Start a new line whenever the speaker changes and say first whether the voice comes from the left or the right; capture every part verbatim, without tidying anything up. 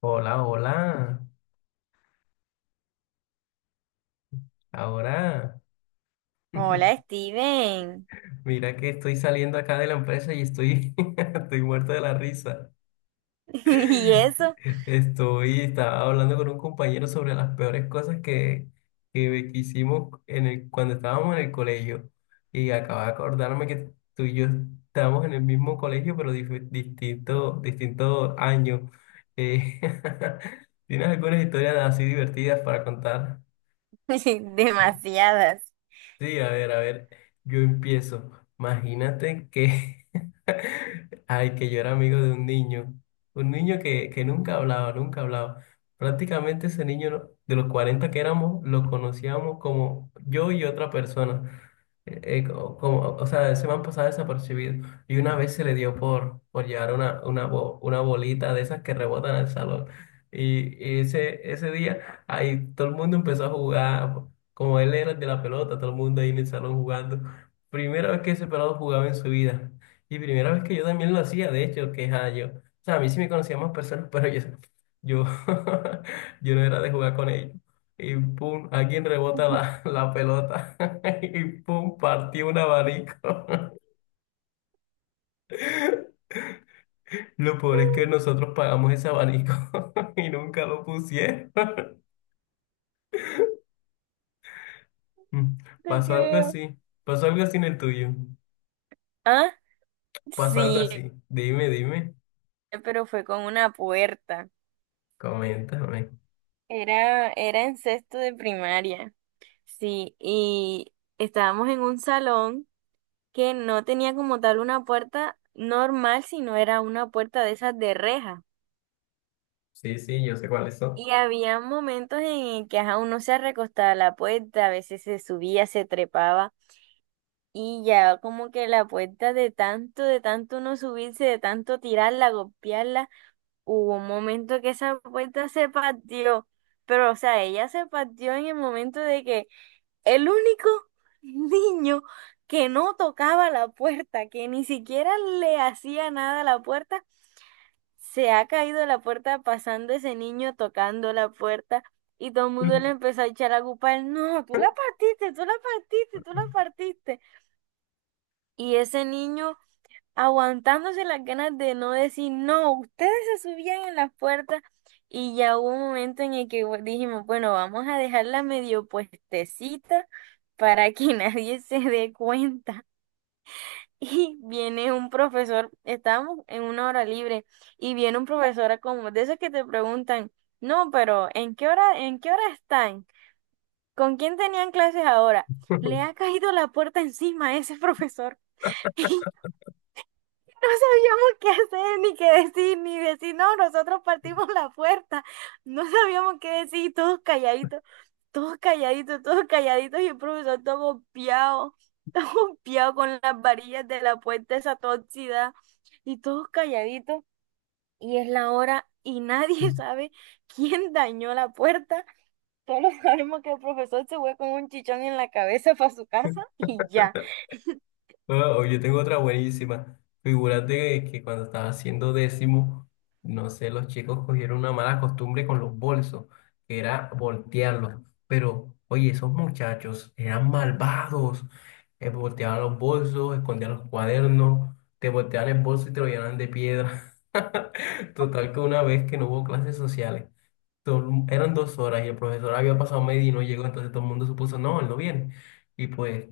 left: Hola, hola. Ahora,
right: Hola, Steven.
left: mira que estoy saliendo acá de la empresa y estoy, estoy muerto de la risa.
right: ¿Y eso?
left: Estoy, estaba hablando con un compañero sobre las peores cosas que, que hicimos en el, cuando estábamos en el colegio. Y acabo de acordarme que tú y yo estábamos en el mismo colegio, pero dif- distinto, distinto año. Eh, ¿tienes algunas historias así divertidas para contar?
right: Demasiadas.
left: Sí, a ver, a ver, yo empiezo. Imagínate que, ay, que yo era amigo de un niño, un niño que, que nunca hablaba, nunca hablaba. Prácticamente ese niño no- de los cuarenta que éramos, lo conocíamos como yo y otra persona eh, co- como, o sea, se me han pasado desapercibido. Y una vez se le dio por, por llevar una, una, bo- una bolita de esas que rebotan al salón. Y, y ese, ese día, ahí todo el mundo empezó a jugar. Como él era el de la pelota, todo el mundo ahí en el salón jugando. Primera vez que ese pelado jugaba en su vida. Y primera vez que yo también lo hacía, de hecho, que ja, yo. O sea, a mí sí me conocían más personas, pero yo, yo, yo no era de jugar con ellos y pum, alguien rebota la, la pelota y pum, partió un abanico. Lo peor es que nosotros pagamos ese abanico y nunca lo pusieron. Mm,
right: Te
left: Pasó algo
right: creo.
left: así, pasó algo así en el tuyo,
right: Ah,
left: pasó algo
right: sí,
left: así. Dime, dime,
right: pero fue con una puerta.
left: coméntame.
right: Era, era en sexto de primaria. Sí, y estábamos en un salón que no tenía como tal una puerta normal, sino era una puerta de esas de reja.
left: Sí, sí, yo sé cuáles son.
right: Y había momentos en el que ajá, uno se recostaba a la puerta, a veces se subía, se trepaba. Y ya como que la puerta de tanto, de tanto no subirse, de tanto tirarla, golpearla, hubo un momento que esa puerta se partió. Pero, o sea, ella se partió en el momento de que el único niño que no tocaba la puerta, que ni siquiera le hacía nada a la puerta, se ha caído de la puerta pasando ese niño tocando la puerta. Y todo el mundo le empezó a echar la culpa a él. No, tú la partiste, tú la partiste, tú la partiste. Y ese niño aguantándose las ganas de no decir, no, ustedes se subían en las puertas y ya hubo un momento en el que bu- dijimos, bueno, vamos a dejarla medio puestecita para que nadie se dé cuenta. Y viene un profesor, estábamos en una hora libre y viene un profesor a como de esos que te preguntan, no, pero ¿en qué hora, en qué hora están? ¿Con quién tenían clases ahora? Le ha caído la puerta encima a ese profesor. No sabíamos qué hacer, ni qué decir, ni decir, no, nosotros partimos la puerta. No sabíamos qué decir, todos calladitos, todos calladitos, todos calladitos, y el profesor todo golpeado, todo golpeado con las varillas de la puerta, esa tóxida, y todos calladitos, y es la hora, y nadie sabe quién dañó la puerta. Solo sabemos que el profesor se fue con un chichón en la cabeza para su casa y ya.
left: No, yo tengo otra buenísima. Figúrate que cuando estaba haciendo décimo, no sé, los chicos cogieron una mala costumbre con los bolsos, que era voltearlos. Pero, oye, esos muchachos eran malvados. Eh, volteaban los bolsos, escondían los cuadernos, te volteaban el bolso y te lo llenaban de piedra. Total que una vez que no hubo clases sociales, todo- el mu- eran dos horas y el profesor había pasado media y no llegó, entonces todo el mundo supuso, no, él no viene. Y pues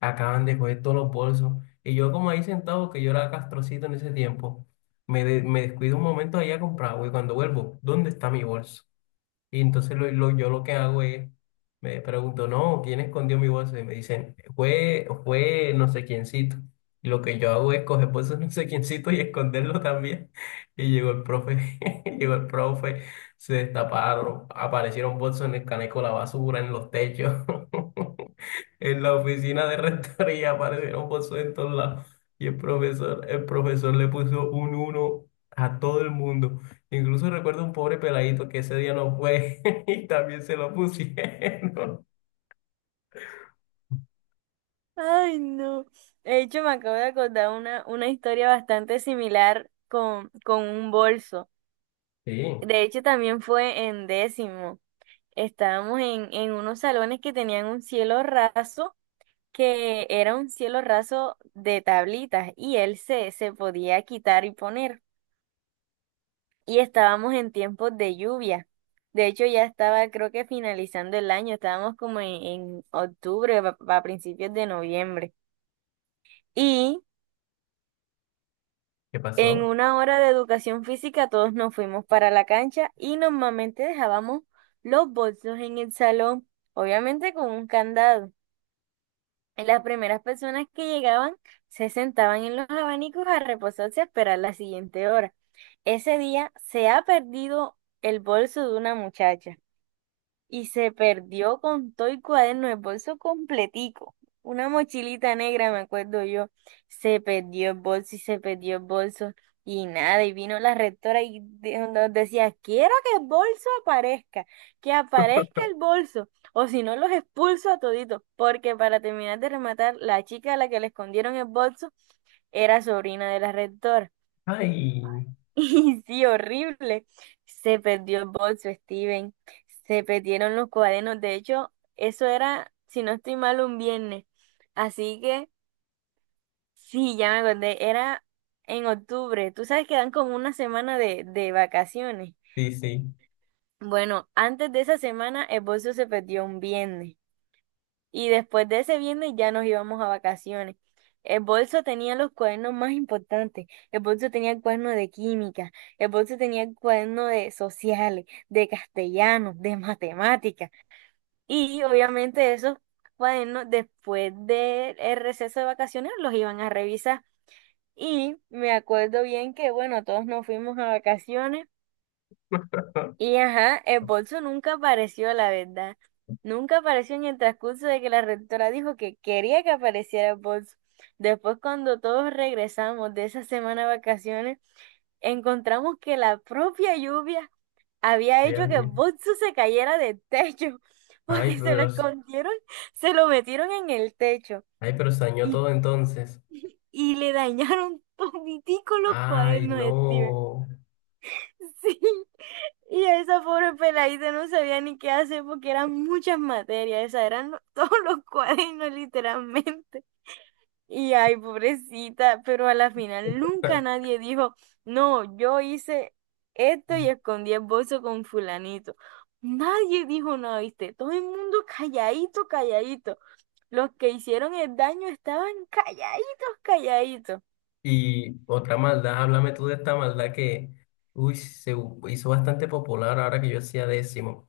left: acaban de coger todos los bolsos. Y yo como ahí sentado, que yo era castrocito en ese tiempo, me, de- me descuido un momento ahí a comprar, güey, cuando vuelvo, ¿dónde está mi bolso? Y entonces lo, lo- yo lo que hago es, me pregunto, no, ¿quién escondió mi bolso? Y me dicen, fue, fue no sé quiéncito. Y lo que yo hago es coger bolsos no sé quiéncito y esconderlo también. Y llegó el profe, llegó el profe, se destaparon, aparecieron bolsos en el caneco de la basura, en los techos, en la oficina de rectoría, aparecieron bolsos en todos lados. Y el profesor, el profesor le puso un uno a todo el mundo. Incluso recuerdo un pobre peladito que ese día no fue y también se lo pusieron.
right: Ay, no. De hecho, me acabo de acordar una, una historia bastante similar con, con un bolso.
left: Sí,
right: De hecho, también fue en décimo. Estábamos en, en unos salones que tenían un cielo raso, que era un cielo raso de tablitas, y él se, se podía quitar y poner. Y estábamos en tiempos de lluvia. De hecho, ya estaba, creo que finalizando el año, estábamos como en, en octubre, a a principios de noviembre. Y
left: ¿qué
right: en
left: pasó?
right: una hora de educación física todos nos fuimos para la cancha y normalmente dejábamos los bolsos en el salón, obviamente con un candado. Y las primeras personas que llegaban se sentaban en los abanicos a reposarse a esperar la siguiente hora. Ese día se ha perdido el bolso de una muchacha y se perdió con todo el cuaderno, el bolso completico. Una mochilita negra, me acuerdo yo. Se perdió el bolso y se perdió el bolso. Y nada, y vino la rectora y de- nos decía, quiero que el bolso aparezca, que aparezca el bolso, o si no los expulso a toditos, porque para terminar de rematar, la chica a la que le escondieron el bolso era sobrina de la rectora.
left: Ay,
right: Y sí, horrible. Se perdió el bolso, Steven. Se perdieron los cuadernos. De hecho, eso era, si no estoy mal, un viernes. Así que, sí, ya me acordé. Era en octubre. Tú sabes que dan como una semana de, de vacaciones.
left: sí, sí.
right: Bueno, antes de esa semana, el bolso se perdió un viernes. Y después de ese viernes ya nos íbamos a vacaciones. El bolso tenía los cuadernos más importantes. El bolso tenía el cuaderno de química. El bolso tenía el cuaderno de sociales, de castellano, de matemáticas. Y obviamente esos cuadernos después del receso de vacaciones los iban a revisar. Y me acuerdo bien que, bueno, todos nos fuimos a vacaciones. Y ajá, el bolso nunca apareció, la verdad. Nunca apareció en el transcurso de que la rectora dijo que quería que apareciera el bolso. Después, cuando todos regresamos de esa semana de vacaciones, encontramos que la propia lluvia había
left: Dios
right: hecho que el
left: mío.
right: bolso se cayera del techo,
left: Ay,
right: porque se lo
left: pero, s-
right: escondieron, se lo metieron en el techo
left: ay, pero se dañó
right: y,
left: todo entonces.
right: y le dañaron toditico los
left: Ay,
right: cuadernos de Steven.
left: no.
right: Sí. Y esa pobre peladita no sabía ni qué hacer porque eran muchas materias, esas eran lo- todos los cuadernos literalmente. Y ay, pobrecita, pero a la final nunca nadie dijo, no, yo hice esto y escondí el bolso con fulanito. Nadie dijo nada, ¿viste? Todo el mundo calladito, calladito. Los que hicieron el daño estaban calladitos, calladitos.
left: Y otra maldad, háblame tú de esta maldad que, uy, se u- hizo bastante popular ahora que yo hacía décimo.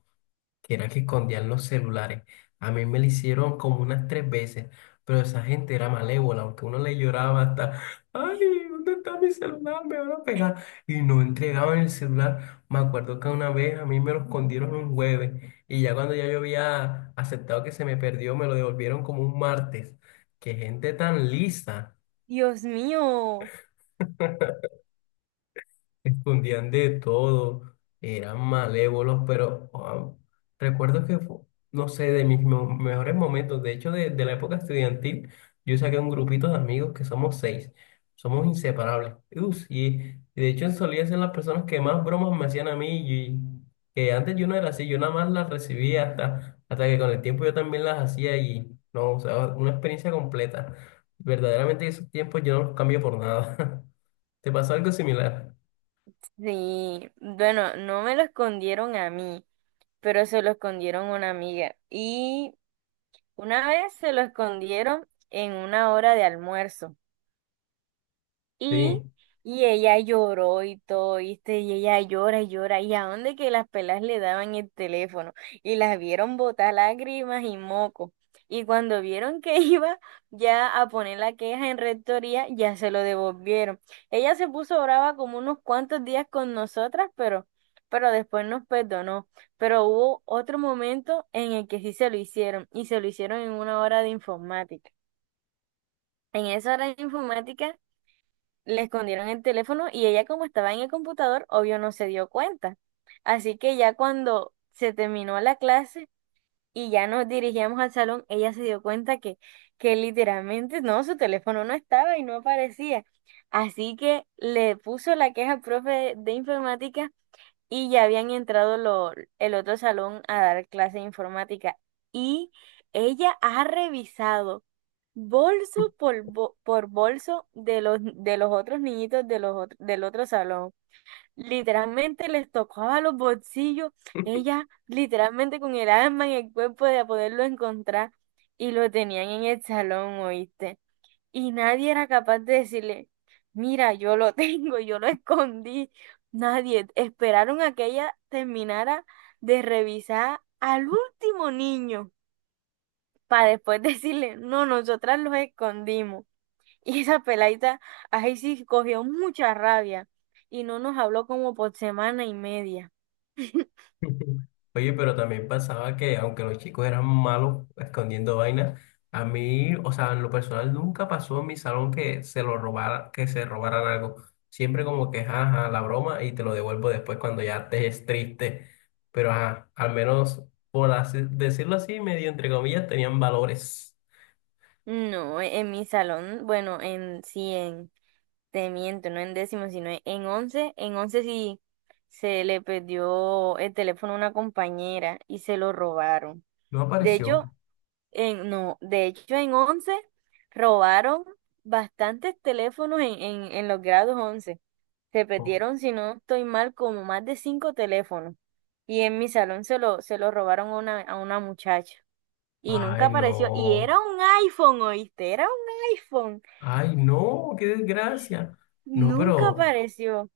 left: Que era que escondían los celulares. A mí me lo hicieron como unas tres veces, pero esa gente era malévola, aunque uno le lloraba hasta, ay, ¿dónde está mi celular? Me van a pegar. Y no entregaban el celular. Me acuerdo que una vez a mí me lo escondieron un jueves y ya cuando ya yo había aceptado que se me perdió, me lo devolvieron como un martes. Qué gente tan lisa.
right: Dios mío.
left: Escondían de todo, eran malévolos, pero ah, recuerdo que, fu- no sé, de mis mo- mejores momentos, de hecho, de, de la época estudiantil, yo saqué un grupito de amigos que somos seis, somos inseparables. Ups, y, y de hecho solía ser las personas que más bromas me hacían a mí, y que antes yo no era así, yo nada más las recibía hasta, hasta que con el tiempo yo también las hacía y, no, o sea, una experiencia completa. Verdaderamente esos tiempos yo no los cambio por nada. ¿Te pasó algo similar?
right: Sí, bueno, no me lo escondieron a mí, pero se lo escondieron a una amiga. Y una vez se lo escondieron en una hora de almuerzo. Y,
left: Sí.
right: y ella lloró y todo, ¿viste? Y ella llora y llora. ¿Y a dónde que las pelas le daban el teléfono? Y las vieron botar lágrimas y moco. Y cuando vieron que iba ya a poner la queja en rectoría, ya se lo devolvieron. Ella se puso brava como unos cuantos días con nosotras, pero, pero después nos perdonó. Pero hubo otro momento en el que sí se lo hicieron, y se lo hicieron en una hora de informática. En esa hora de informática le escondieron el teléfono y ella como estaba en el computador, obvio no se dio cuenta. Así que ya cuando se terminó la clase y ya nos dirigíamos al salón, ella se dio cuenta que, que literalmente no, su teléfono no estaba y no aparecía. Así que le puso la queja al profe de, de informática y ya habían entrado lo- el otro salón a dar clase de informática. Y ella ha revisado bolso por, bo- por bolso de los, de los otros niñitos de los otro- del otro salón. Literalmente les tocaba los bolsillos. Ella, literalmente con el alma en el cuerpo de poderlo encontrar. Y lo tenían en el salón, ¿oíste? Y nadie era capaz de decirle, mira, yo lo tengo, yo lo escondí. Nadie. Esperaron a que ella terminara de revisar al último niño para después decirle, no, nosotras los escondimos. Y esa peladita, ahí sí cogió mucha rabia y no nos habló como por semana y media.
left: Oye, pero también pasaba que aunque los chicos eran malos escondiendo vainas, a mí, o sea, en lo personal nunca pasó en mi salón que se lo robara, que se robaran algo. Siempre como que, ajá, ajá, la broma y te lo devuelvo después cuando ya te es triste. Pero ajá, al menos por así, decirlo así, medio entre comillas, tenían valores.
right: No, e- en mi salón, bueno, en sí, en, te miento, no en décimo, sino en en once, en once sí se le perdió el teléfono a una compañera y se lo robaron.
left: No
right: De hecho,
left: apareció.
right: en, no, de hecho en once robaron bastantes teléfonos en, en, en los grados once. Se
left: No.
right: perdieron, si no estoy mal, como más de cinco teléfonos. Y en mi salón se lo, se lo robaron a una, a una muchacha. Y nunca
left: Ay,
right: apareció. Y
left: no.
right: era un iPhone, ¿oíste? Era un iPhone.
left: Ay, no, qué desgracia. No,
right: Nunca
left: pero
right: apareció.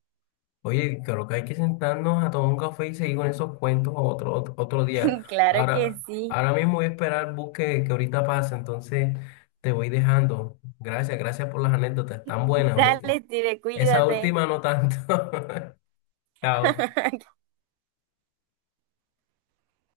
left: oye, creo que hay que sentarnos a tomar un café y seguir con esos cuentos otro, otro, otro día.
right: Claro que
left: Ahora,
right: sí.
left: ahora mismo voy a esperar el bus que, que ahorita pasa, entonces te voy dejando. Gracias, gracias por las anécdotas, tan buenas, ¿oíste?
right: Dale, Steve,
left: Esa
right: cuídate.
left: última no tanto. Chao.